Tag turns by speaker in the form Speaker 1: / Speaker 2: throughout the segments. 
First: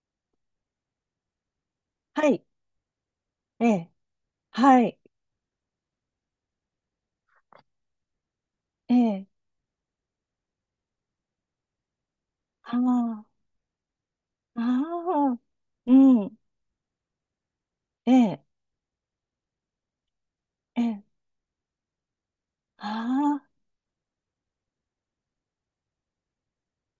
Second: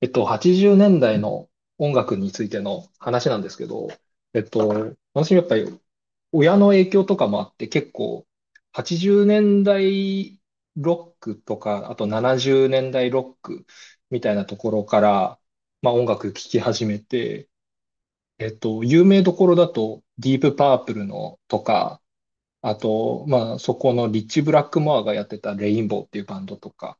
Speaker 1: 80年代の音楽
Speaker 2: は
Speaker 1: につ
Speaker 2: い。
Speaker 1: いての話なんですけ
Speaker 2: え
Speaker 1: ど、
Speaker 2: え。はい。
Speaker 1: 私やっぱり親の影響とかもあって結構、
Speaker 2: え
Speaker 1: 80年
Speaker 2: え。
Speaker 1: 代ロックとか、あと70
Speaker 2: あ
Speaker 1: 年代ロ
Speaker 2: あ。
Speaker 1: ックみたいなところか
Speaker 2: あ
Speaker 1: ら、
Speaker 2: あ。
Speaker 1: ま
Speaker 2: う
Speaker 1: あ音楽聴
Speaker 2: ん。
Speaker 1: き始めて、
Speaker 2: ええ。
Speaker 1: 有名どころだとディープパー
Speaker 2: え
Speaker 1: プ
Speaker 2: え。
Speaker 1: ルのとか、あ
Speaker 2: あ
Speaker 1: と、
Speaker 2: あ。
Speaker 1: まあそこのリッチ・ブラックモアがやってたレインボーっていうバンドとか、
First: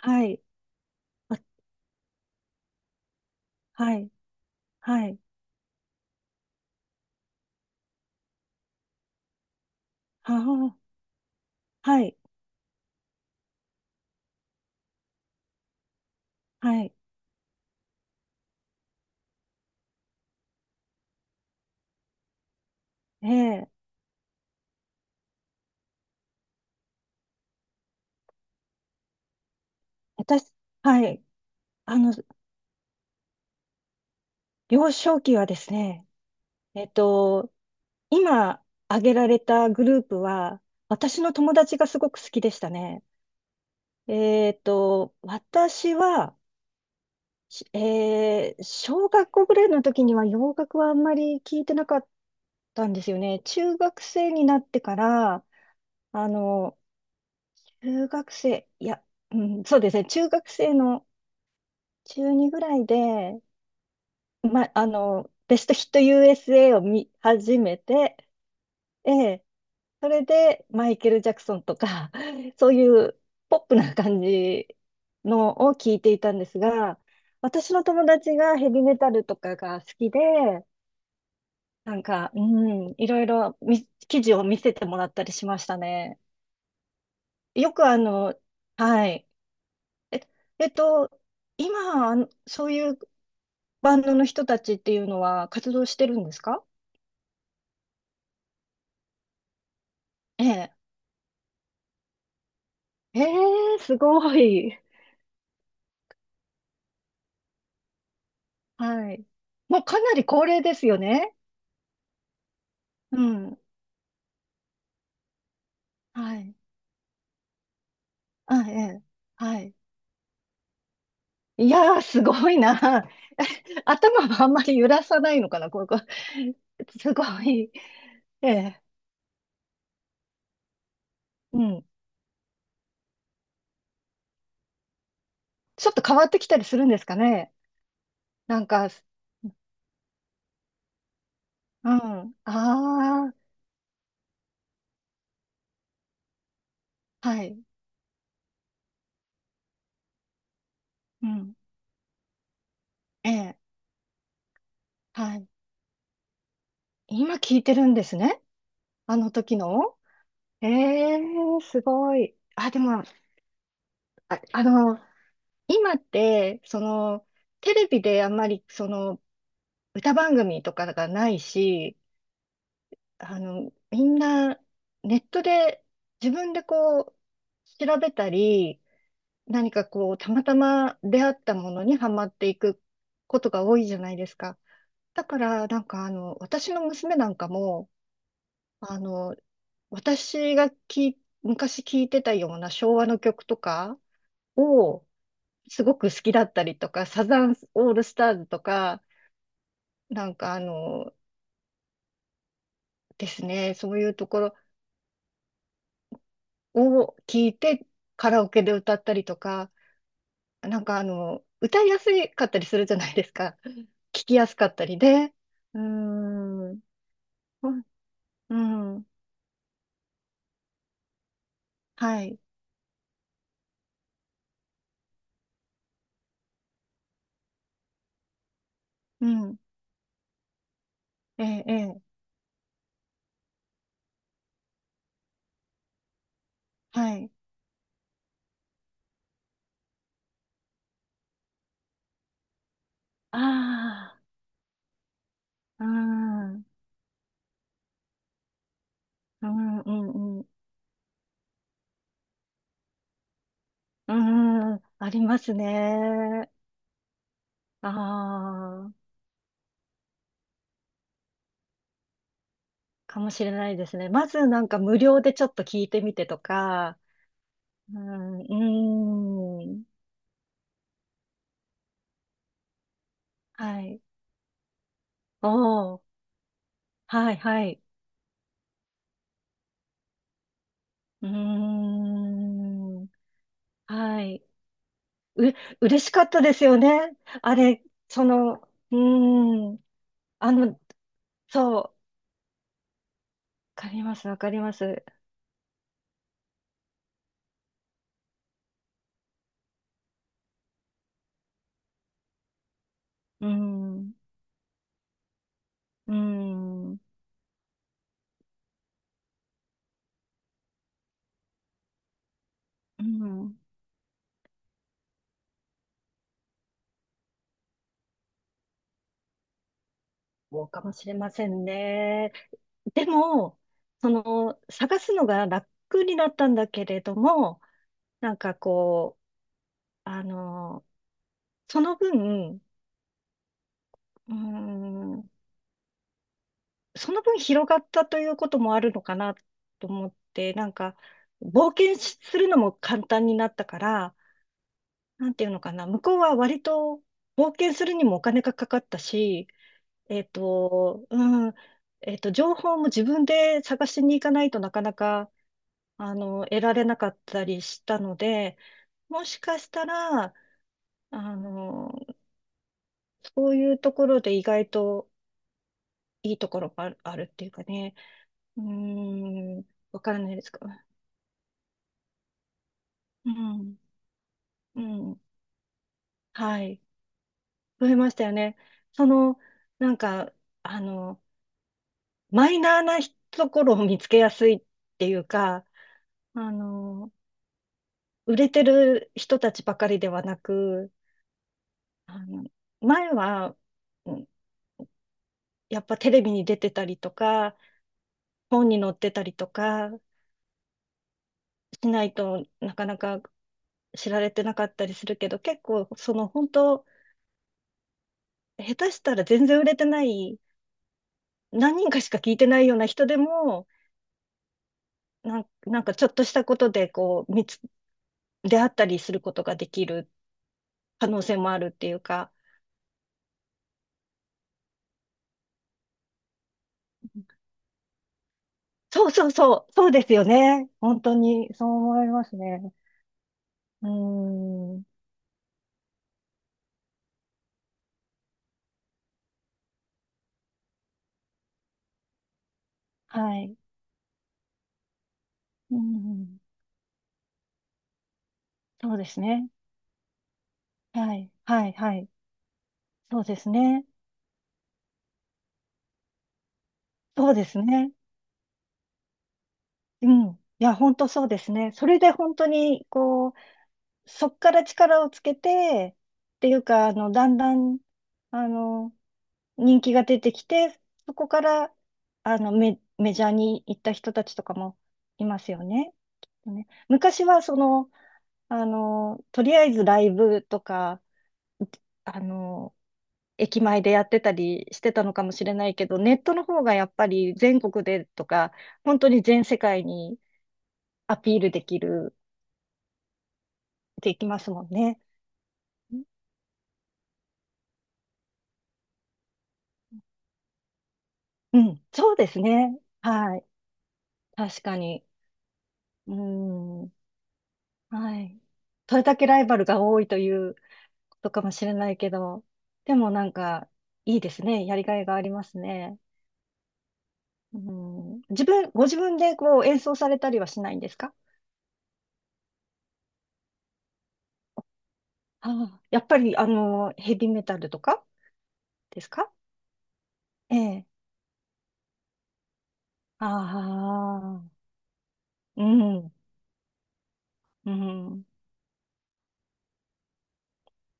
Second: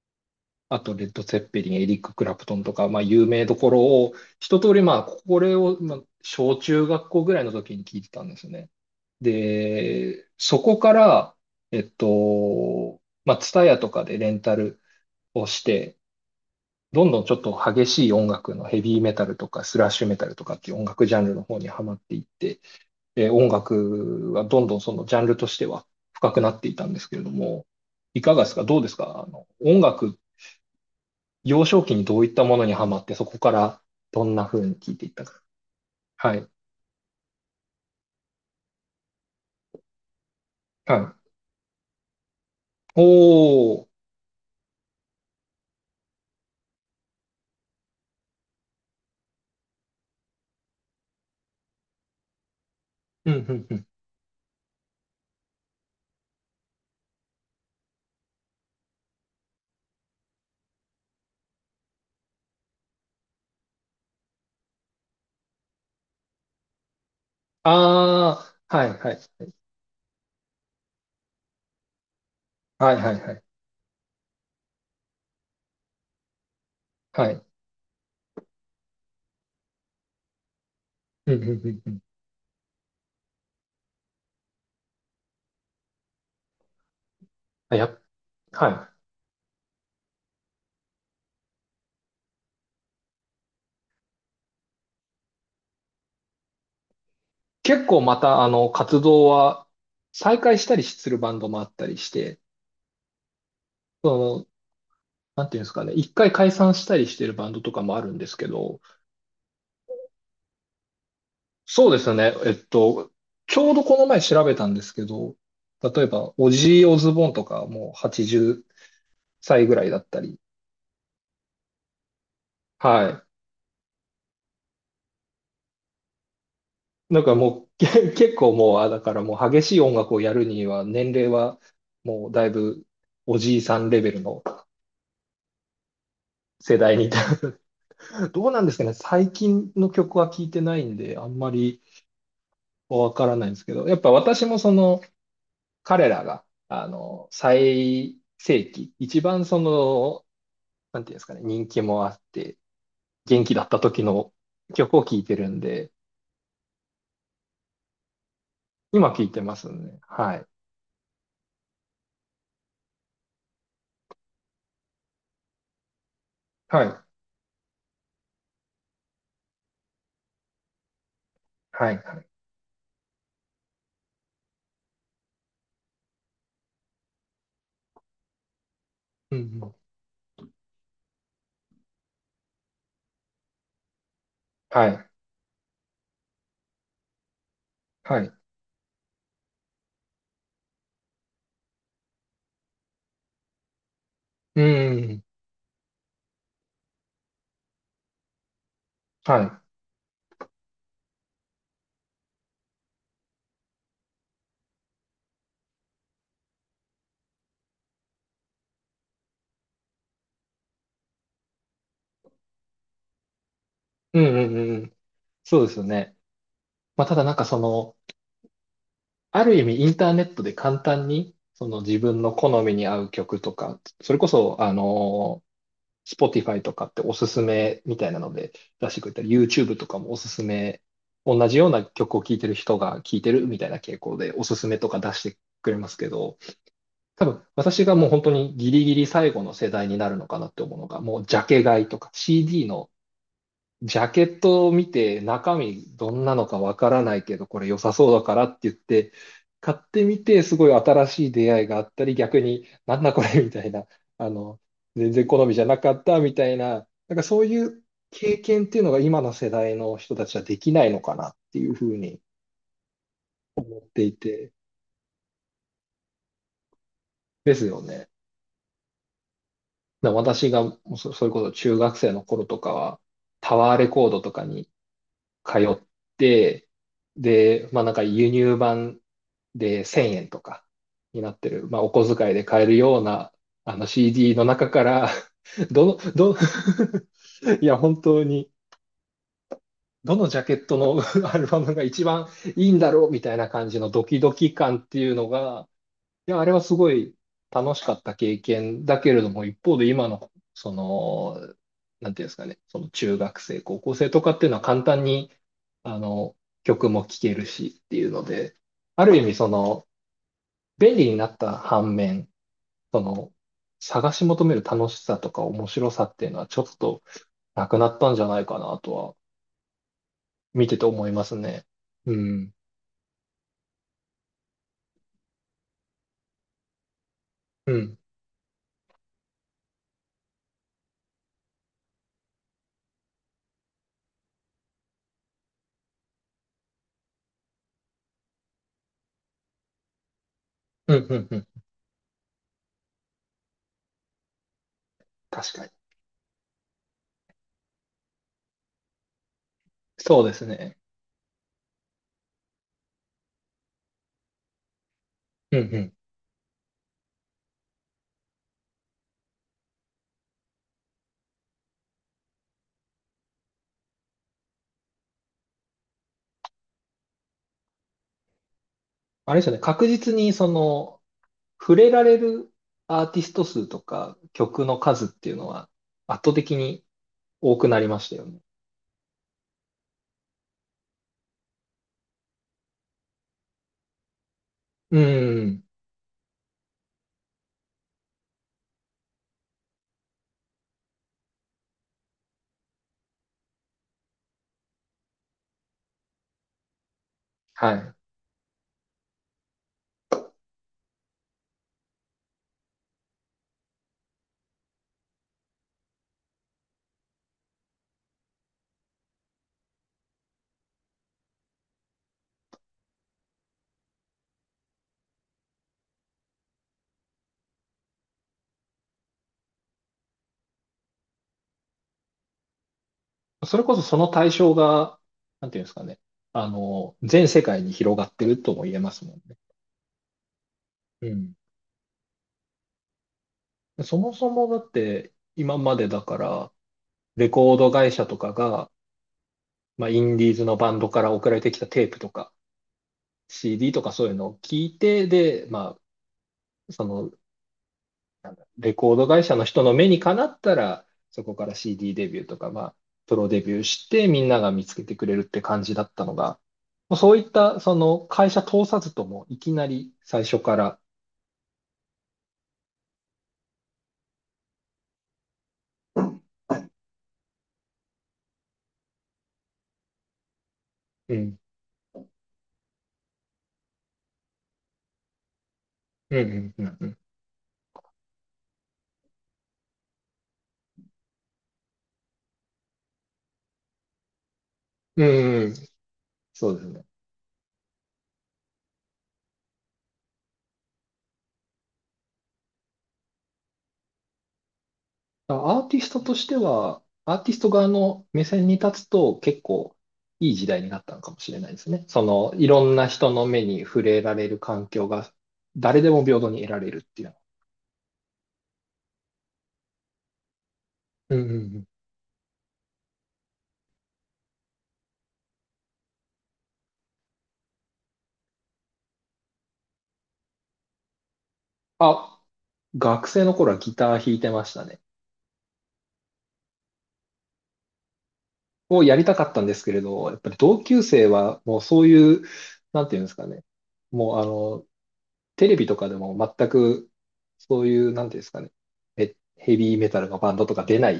Speaker 2: はい。
Speaker 1: あと、レッド・ツェッペリン、エリック・クラプトンとか、まあ、有名どころ
Speaker 2: はい。
Speaker 1: を、一通り、まあ、
Speaker 2: はい。
Speaker 1: これを、まあ、小中学校ぐらいの時に聞いてたんですよね。で、
Speaker 2: あ
Speaker 1: そこか
Speaker 2: あ。
Speaker 1: ら、
Speaker 2: はい。
Speaker 1: まあ、ツタヤとかでレンタルをして、
Speaker 2: はい。
Speaker 1: どんどんちょっと激しい音楽のヘビーメタルとかスラッシュメタルとかっていう音楽ジャンルの方にはまっていって、
Speaker 2: え
Speaker 1: 音
Speaker 2: え。
Speaker 1: 楽はどんどんそのジャンルとしては深くなっていたんですけれども、いかがですか？どうですか？音楽、
Speaker 2: 私、はい。
Speaker 1: 幼少期
Speaker 2: あ
Speaker 1: に
Speaker 2: の、
Speaker 1: どういったものにハマって、そこからどんな風に聞
Speaker 2: 幼
Speaker 1: いていっ
Speaker 2: 少
Speaker 1: た
Speaker 2: 期
Speaker 1: か。
Speaker 2: はですね、
Speaker 1: はい。
Speaker 2: えっと、今挙げられたグループは、
Speaker 1: は
Speaker 2: 私の友達がすごく好きでした
Speaker 1: い。
Speaker 2: ね。
Speaker 1: おー。
Speaker 2: 私は、しえー小学校ぐらいの時には洋楽はあんまり聞いてなかったんですよ
Speaker 1: うん、う
Speaker 2: ね。
Speaker 1: ん、う
Speaker 2: 中
Speaker 1: ん。
Speaker 2: 学生になってから、あの、中学生、いや、うん、そうですね、中学生の中2ぐらいで、ま、あの、ベストヒット USA を見始めて、
Speaker 1: あー。はい、
Speaker 2: え
Speaker 1: はい。
Speaker 2: え、それでマイケル・ジャクソンとか、そうい
Speaker 1: はい、は
Speaker 2: う
Speaker 1: い、はい。
Speaker 2: ポップな感じのを聞いていたんですが、
Speaker 1: はい。
Speaker 2: 私の友達がヘビメタルとかが好きで、
Speaker 1: うん、うん、うんう
Speaker 2: な
Speaker 1: ん。
Speaker 2: んか、うん、いろいろ記事を見せてもらったりしましたね。よ
Speaker 1: あ
Speaker 2: く
Speaker 1: やっ、はい。
Speaker 2: はい。え、えっと、今、そういうバンドの人たちっていうのは活動してるんですか？
Speaker 1: 結構また、活動は再
Speaker 2: え
Speaker 1: 開し
Speaker 2: え。
Speaker 1: たりするバンドもあったりして、
Speaker 2: ええ、す
Speaker 1: そ
Speaker 2: ご
Speaker 1: の、
Speaker 2: い。
Speaker 1: なんていうんですかね、一回解散したりしてるバンドとかもあるんですけど、
Speaker 2: はい。もうかなり高齢ですよね。
Speaker 1: そうですね。
Speaker 2: う
Speaker 1: ち
Speaker 2: ん。
Speaker 1: ょうどこの前調べたんですけど、例えば、
Speaker 2: は
Speaker 1: オ
Speaker 2: い。
Speaker 1: ジー・オズボーンとかもう80
Speaker 2: あ、ええ。は
Speaker 1: 歳ぐ
Speaker 2: い。
Speaker 1: らいだったり。
Speaker 2: いやー、すごいな。
Speaker 1: は
Speaker 2: 頭はあんまり揺らさないのかな、こう す
Speaker 1: い。な
Speaker 2: ご
Speaker 1: んかもう、
Speaker 2: い。
Speaker 1: け結
Speaker 2: え
Speaker 1: 構もう、
Speaker 2: え。
Speaker 1: あ、だからもう激しい音楽をやるには、年齢は
Speaker 2: うん。
Speaker 1: もうだいぶおじいさんレベルの
Speaker 2: ちょっと変わってきたりす
Speaker 1: 世
Speaker 2: るん
Speaker 1: 代
Speaker 2: で
Speaker 1: に
Speaker 2: す
Speaker 1: い
Speaker 2: か
Speaker 1: た。
Speaker 2: ね。
Speaker 1: どう
Speaker 2: な
Speaker 1: なん
Speaker 2: ん
Speaker 1: ですか
Speaker 2: か、
Speaker 1: ね。最近の曲は聞いてないんで、あんまり
Speaker 2: うん。
Speaker 1: わか
Speaker 2: あ
Speaker 1: らな
Speaker 2: あ、
Speaker 1: いんですけど、やっぱ私もその、彼らが、あの、
Speaker 2: はい。
Speaker 1: 最盛期、一番その、なんていうんです
Speaker 2: う
Speaker 1: かね、
Speaker 2: ん。
Speaker 1: 人気もあって、
Speaker 2: え
Speaker 1: 元気
Speaker 2: え、
Speaker 1: だった時の曲を聴い
Speaker 2: は
Speaker 1: て
Speaker 2: い。
Speaker 1: るんで、
Speaker 2: 今聞いてるんですね。
Speaker 1: 今
Speaker 2: あ
Speaker 1: 聴い
Speaker 2: の
Speaker 1: てま
Speaker 2: 時
Speaker 1: す
Speaker 2: の。
Speaker 1: ね。はい。
Speaker 2: ええ、すごい。あ、でも、あ、あの、今って、
Speaker 1: はい。
Speaker 2: テレビであんまり、歌番組とかがない
Speaker 1: はい。
Speaker 2: し、
Speaker 1: はい。
Speaker 2: みんな、ネットで自分でこう、調べたり、
Speaker 1: うんう
Speaker 2: 何
Speaker 1: ん
Speaker 2: かこう、たまたま出会ったものにハマっていくことが多いじゃないですか。
Speaker 1: はい。
Speaker 2: だから、私の娘なんかも、
Speaker 1: はい。
Speaker 2: あの、私が昔聞いてたような昭和の曲とか
Speaker 1: うんう
Speaker 2: を
Speaker 1: んうん。
Speaker 2: すごく好きだったりとか、サザンオールスターズとか、
Speaker 1: はい。
Speaker 2: なんかあの、ですね、そういうところを聞いてカラオケで歌ったりとか、歌いやすかったりするじゃないですか。
Speaker 1: う
Speaker 2: 聞
Speaker 1: ん
Speaker 2: き
Speaker 1: う
Speaker 2: や
Speaker 1: ん
Speaker 2: す
Speaker 1: う
Speaker 2: かっ
Speaker 1: んう
Speaker 2: た
Speaker 1: ん。
Speaker 2: りで、
Speaker 1: そうで
Speaker 2: う
Speaker 1: す
Speaker 2: ー
Speaker 1: よね。
Speaker 2: ん、
Speaker 1: まあ、ただなんかそ
Speaker 2: うん、
Speaker 1: の、
Speaker 2: うん、
Speaker 1: ある意味インターネットで簡単に、その自
Speaker 2: は
Speaker 1: 分の
Speaker 2: い、
Speaker 1: 好みに合う曲とか、それこそ、あの、Spotify とかっておすすめみたいなので出してくれた
Speaker 2: う
Speaker 1: り、
Speaker 2: ん、
Speaker 1: YouTube とかもおすすめ、
Speaker 2: え
Speaker 1: 同じ
Speaker 2: え、
Speaker 1: よう
Speaker 2: え
Speaker 1: な
Speaker 2: え、
Speaker 1: 曲を聴いてる人が聴いてるみたいな傾向でおすすめとか出してくれますけど、
Speaker 2: は
Speaker 1: 多
Speaker 2: い。
Speaker 1: 分私がもう本当にギリギリ最後の世代になるのかなって思うのが、もうジャケ買いとか CD のジャ
Speaker 2: あ
Speaker 1: ケットを見て中身
Speaker 2: あ、う
Speaker 1: どんなのか
Speaker 2: ん、
Speaker 1: わからないけどこれ良さそうだからって言って
Speaker 2: う
Speaker 1: 買っ
Speaker 2: ん、
Speaker 1: てみ
Speaker 2: う
Speaker 1: て
Speaker 2: ん、
Speaker 1: すごい新しい出会いがあったり、逆になんだこれみたいな、
Speaker 2: う
Speaker 1: あの、
Speaker 2: ん、うん、あ
Speaker 1: 全
Speaker 2: り
Speaker 1: 然
Speaker 2: ま
Speaker 1: 好
Speaker 2: す
Speaker 1: みじゃなかったみた
Speaker 2: ね。
Speaker 1: いな、なんかそういう
Speaker 2: あ
Speaker 1: 経験っていうのが
Speaker 2: あ、
Speaker 1: 今の世代の人たちはできないのかなっていうふうに
Speaker 2: かもしれない
Speaker 1: 思っ
Speaker 2: です
Speaker 1: て
Speaker 2: ね。
Speaker 1: い
Speaker 2: まず
Speaker 1: て
Speaker 2: なんか無料でちょっと聞いてみてとか、
Speaker 1: ですよ
Speaker 2: う
Speaker 1: ね。
Speaker 2: ん、うーん、
Speaker 1: だから私がそれこそ中学生の頃とかはタワー
Speaker 2: は
Speaker 1: レ
Speaker 2: い。
Speaker 1: コードとかに通っ
Speaker 2: おー、
Speaker 1: て、
Speaker 2: はい、は
Speaker 1: で、
Speaker 2: い。
Speaker 1: まあなんか輸入版で1000円とかに
Speaker 2: うー
Speaker 1: なってる、まあお小遣いで買えるよう
Speaker 2: ん、
Speaker 1: なあの
Speaker 2: は
Speaker 1: CD
Speaker 2: い。
Speaker 1: の中から
Speaker 2: う、
Speaker 1: どの、
Speaker 2: 嬉しかっ
Speaker 1: ど、
Speaker 2: たですよね。あ
Speaker 1: いや
Speaker 2: れ、
Speaker 1: 本当に、
Speaker 2: うーん、
Speaker 1: どのジャ
Speaker 2: あ
Speaker 1: ケット
Speaker 2: の、
Speaker 1: の アルバ
Speaker 2: そ
Speaker 1: ム
Speaker 2: う、
Speaker 1: が
Speaker 2: わ
Speaker 1: 一番いいんだろうみたいな感じ
Speaker 2: か
Speaker 1: の
Speaker 2: り
Speaker 1: ド
Speaker 2: ま
Speaker 1: キ
Speaker 2: す、
Speaker 1: ド
Speaker 2: わか
Speaker 1: キ
Speaker 2: りま
Speaker 1: 感って
Speaker 2: す。
Speaker 1: いうのが、いや、あれはすごい楽しかった経験だけれども、一方で今の、その、なんていうんですかね、その中学
Speaker 2: うー
Speaker 1: 生、高校生
Speaker 2: ん、
Speaker 1: とかっていうのは簡単に、あ
Speaker 2: うー
Speaker 1: の、曲
Speaker 2: ん、う
Speaker 1: も聴けるしっていうので、ある意味その、便利になった反面、そ
Speaker 2: ー
Speaker 1: の、
Speaker 2: ん、
Speaker 1: 探し求める楽しさとか面白さっていうのはちょっとなくなったんじゃないかなとは、
Speaker 2: そ
Speaker 1: 見
Speaker 2: う
Speaker 1: て
Speaker 2: か
Speaker 1: て
Speaker 2: もし
Speaker 1: 思い
Speaker 2: れ
Speaker 1: ま
Speaker 2: ま
Speaker 1: す
Speaker 2: せ
Speaker 1: ね。
Speaker 2: ん
Speaker 1: う
Speaker 2: ね。
Speaker 1: ん。
Speaker 2: でも、探すのが楽になったんだけれども、
Speaker 1: うん。
Speaker 2: なんかこう、あの、その分、うーん、その分広がったということもあるのかなと思って、なん
Speaker 1: う
Speaker 2: か、
Speaker 1: ん、うん、うん。
Speaker 2: 冒険するのも簡単になったから、なんていう
Speaker 1: 確
Speaker 2: の
Speaker 1: かに。
Speaker 2: かな、向こうは割と冒険するにもお金がかかったし、
Speaker 1: そうですね。
Speaker 2: うん、情報も自分で探しに行かないとなかなか、
Speaker 1: うん、うん。
Speaker 2: 得られなかったりしたので、もしかしたら、あの、そういうところで意外といいところがある、あるっていうかね、う
Speaker 1: あれですよね。
Speaker 2: ーん、
Speaker 1: 確
Speaker 2: わか
Speaker 1: 実
Speaker 2: ら
Speaker 1: に
Speaker 2: ないで
Speaker 1: そ
Speaker 2: すか？
Speaker 1: の、触れられるアーティ
Speaker 2: う
Speaker 1: スト数
Speaker 2: ん、
Speaker 1: とか曲の
Speaker 2: う
Speaker 1: 数っ
Speaker 2: ん、
Speaker 1: ていうのは圧倒的
Speaker 2: はい、
Speaker 1: に多くなり
Speaker 2: 増え
Speaker 1: まし
Speaker 2: まし
Speaker 1: た
Speaker 2: た
Speaker 1: よ
Speaker 2: よ
Speaker 1: ね。
Speaker 2: ね。その、なんか、あの、マイナーなところを見つけやすいっ
Speaker 1: う
Speaker 2: ていう
Speaker 1: ん。
Speaker 2: か、あの、売れてる人たちばかりではなく、あの、前は、うんやっぱテレビに出てたりとか、
Speaker 1: は
Speaker 2: 本に載ってたりとかしないとなかなか知られてなかったりするけど、結構、本当、下手したら全然売れてない、何人かしか聞いてないような人でも、なんかちょっとしたことでこう、出会ったりすることができる可能性もあるっていうか、
Speaker 1: い。それこそその対象が、なんていうんですかね。あの、全世界に広がってるとも言えます
Speaker 2: そう
Speaker 1: もん
Speaker 2: そう
Speaker 1: ね。
Speaker 2: そう、そうですよね。本
Speaker 1: う
Speaker 2: 当
Speaker 1: ん。
Speaker 2: に、そう思いますね。う
Speaker 1: そもそもだっ
Speaker 2: ーん、
Speaker 1: て今までだから、レコード会社とかが、まあ、インディーズのバンドから送られてきたテープとか、
Speaker 2: はい。
Speaker 1: CD とかそういうのを聞いて、で、
Speaker 2: う
Speaker 1: ま
Speaker 2: ん、
Speaker 1: あ、そのレコ
Speaker 2: そ
Speaker 1: ー
Speaker 2: うで
Speaker 1: ド
Speaker 2: す
Speaker 1: 会社の
Speaker 2: ね。
Speaker 1: 人の目にかなったら、
Speaker 2: は
Speaker 1: そ
Speaker 2: い、
Speaker 1: こから
Speaker 2: はい、
Speaker 1: CD
Speaker 2: はい。
Speaker 1: デビューとか、まあ、プ
Speaker 2: そう
Speaker 1: ロ
Speaker 2: で
Speaker 1: デ
Speaker 2: す
Speaker 1: ビュー
Speaker 2: ね。
Speaker 1: してみんなが見つけてくれるって感じだったのが、もうそういっ
Speaker 2: そうで
Speaker 1: た
Speaker 2: す
Speaker 1: そ
Speaker 2: ね。
Speaker 1: の会社通さずともいきなり
Speaker 2: う
Speaker 1: 最
Speaker 2: ん。
Speaker 1: 初か
Speaker 2: いや、
Speaker 1: ら、
Speaker 2: 本当そうですね。それで本当に、こう、そっから力をつけて、っていうか、だんだん、あの、人気が出てきて、そ
Speaker 1: う
Speaker 2: こ
Speaker 1: ん、
Speaker 2: から、メジャーに行った人たちとかもいますよね。
Speaker 1: う
Speaker 2: きっと
Speaker 1: ん、うん、う
Speaker 2: ね。
Speaker 1: ん、うん、
Speaker 2: 昔は、とりあえずライブとか、あの、駅前でやってたりして
Speaker 1: う
Speaker 2: たのかもし
Speaker 1: んう
Speaker 2: れ
Speaker 1: ん
Speaker 2: ないけど、ネットの
Speaker 1: そうで
Speaker 2: 方
Speaker 1: す
Speaker 2: が
Speaker 1: ね。
Speaker 2: やっぱり全国でとか、本当に全世界にアピールできる、できますもんね。
Speaker 1: だからアーティストとしては、アーティスト側の目線に立つと結構いい時代になったのかもしれないで
Speaker 2: う
Speaker 1: すね。
Speaker 2: ん、
Speaker 1: そ
Speaker 2: そうで
Speaker 1: の、
Speaker 2: す
Speaker 1: いろん
Speaker 2: ね。
Speaker 1: な人の
Speaker 2: は
Speaker 1: 目
Speaker 2: い。
Speaker 1: に触れられる
Speaker 2: 確
Speaker 1: 環
Speaker 2: か
Speaker 1: 境
Speaker 2: に。
Speaker 1: が誰でも
Speaker 2: う
Speaker 1: 平等に得られるっ
Speaker 2: ん。
Speaker 1: ていうの。
Speaker 2: はい。それだけライバルが多いという
Speaker 1: うん、う
Speaker 2: とかも
Speaker 1: ん、う
Speaker 2: し
Speaker 1: ん。
Speaker 2: れないけど、でもなんか、いいですね。やりがいがありますね。うん、ご自分でこう演奏されたりはしないんですか？
Speaker 1: あ、学生の頃はギター弾いてましたね。
Speaker 2: ああ、やっぱり、ヘビーメタルとか
Speaker 1: をや
Speaker 2: で
Speaker 1: り
Speaker 2: す
Speaker 1: たか
Speaker 2: か？
Speaker 1: ったんですけれど、やっぱり
Speaker 2: え
Speaker 1: 同級
Speaker 2: え。
Speaker 1: 生はもうそういう、なんていうんですか
Speaker 2: あ
Speaker 1: ね。もうあ
Speaker 2: あ、
Speaker 1: の、テレ
Speaker 2: う
Speaker 1: ビとかで
Speaker 2: ん、
Speaker 1: も全くそう
Speaker 2: う
Speaker 1: いう、なんていうんで
Speaker 2: ん、
Speaker 1: すかね。ヘビーメタルのバンドとか出ないっ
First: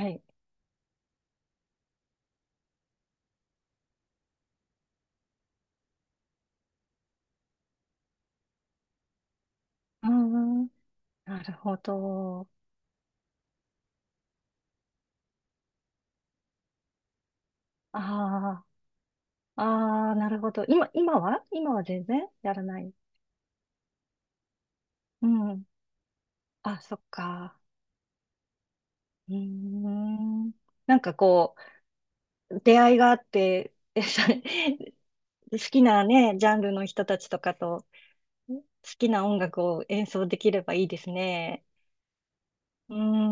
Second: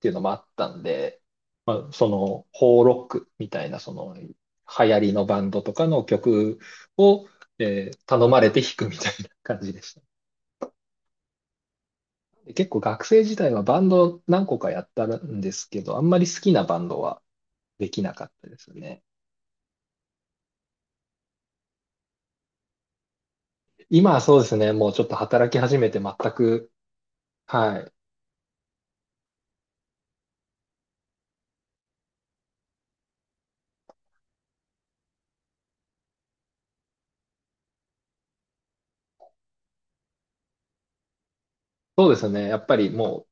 Speaker 1: ていうの
Speaker 2: い。
Speaker 1: もあったんで、まあ、その、ホーロックみたいな、その、流行りのバンドとかの曲を、頼まれて弾くみたいな感じでした。
Speaker 2: うん、なるほど。
Speaker 1: で結構学生時代はバンド何個かやったんですけど、あんまり好きなバンドはできなかったで
Speaker 2: あ
Speaker 1: すね。
Speaker 2: あ、ああ、なるほど。今は全然やらない。
Speaker 1: 今はそうですね、もうちょっと
Speaker 2: う
Speaker 1: 働き
Speaker 2: ん。
Speaker 1: 始めて全く、
Speaker 2: あ、そっか。
Speaker 1: はい。
Speaker 2: うーん。なんかこう、出会いがあって、でそれ好きなね、ジャンルの人たちとかと、好きな音楽を演奏できればいいですね。
Speaker 1: そうですね、やっぱり
Speaker 2: うー
Speaker 1: も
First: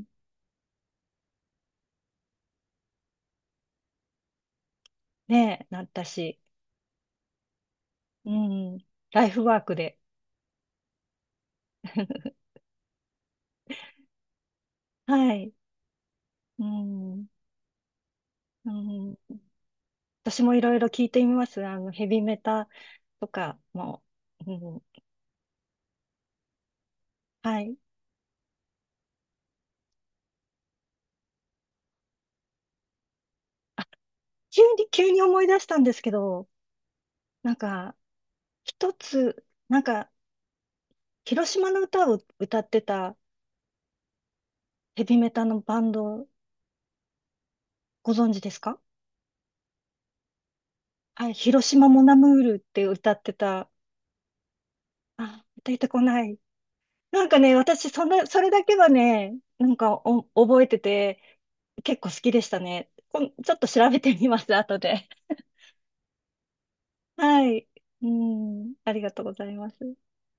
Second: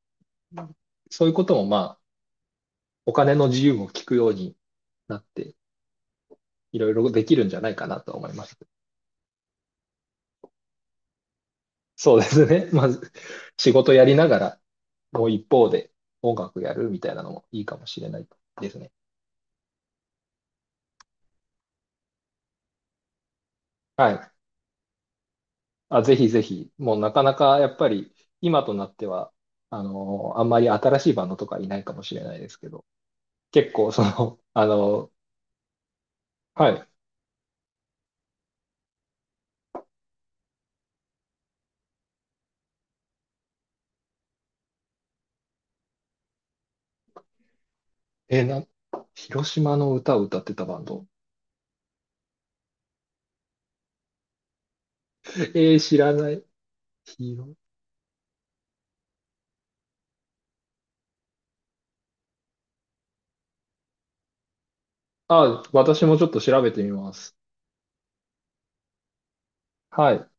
Speaker 2: ん。
Speaker 1: う、そういうこともまあ、お金の自由も聞くようになって、
Speaker 2: ねえ、なったし。
Speaker 1: いろいろできるんじゃないかなと思います。
Speaker 2: うん。ライフワークで。
Speaker 1: そうで すね、まず、仕事やりながら、もう
Speaker 2: は
Speaker 1: 一
Speaker 2: い。
Speaker 1: 方で音楽
Speaker 2: う
Speaker 1: やるみたいな
Speaker 2: ん、
Speaker 1: のもいいかもしれないで
Speaker 2: う
Speaker 1: すね。
Speaker 2: ん、私もいろいろ聞いてみます。ヘビメタとかも。
Speaker 1: はい。
Speaker 2: うん。
Speaker 1: あ、ぜひぜひ、もうなかなか
Speaker 2: は
Speaker 1: やっ
Speaker 2: い。
Speaker 1: ぱり、今となっては、あの、あんまり新しいバンドとかいないかもしれないですけど、結
Speaker 2: あ、
Speaker 1: 構その、
Speaker 2: 急
Speaker 1: あ
Speaker 2: に、急
Speaker 1: の、
Speaker 2: に思い出したんですけど、
Speaker 1: はい。
Speaker 2: なんか、一つ、なんか、広島の歌を歌ってたヘビメタのバンド、ご存知
Speaker 1: え、
Speaker 2: です
Speaker 1: な、
Speaker 2: か？
Speaker 1: 広島の歌を歌ってたバンド。
Speaker 2: はい、広島モナムールって歌ってた。あ、歌
Speaker 1: え
Speaker 2: っ
Speaker 1: ー、
Speaker 2: て
Speaker 1: 知
Speaker 2: こ
Speaker 1: ら
Speaker 2: な
Speaker 1: な
Speaker 2: い。
Speaker 1: い。
Speaker 2: なんかね、
Speaker 1: 広、
Speaker 2: 私、そんな、それだけはね、なんか覚えてて、結構好きでしたね。ちょっと調べてみます、後で。
Speaker 1: あ、私もちょっと調べてみま す。
Speaker 2: はい。うん、ありがとうございます。
Speaker 1: はい。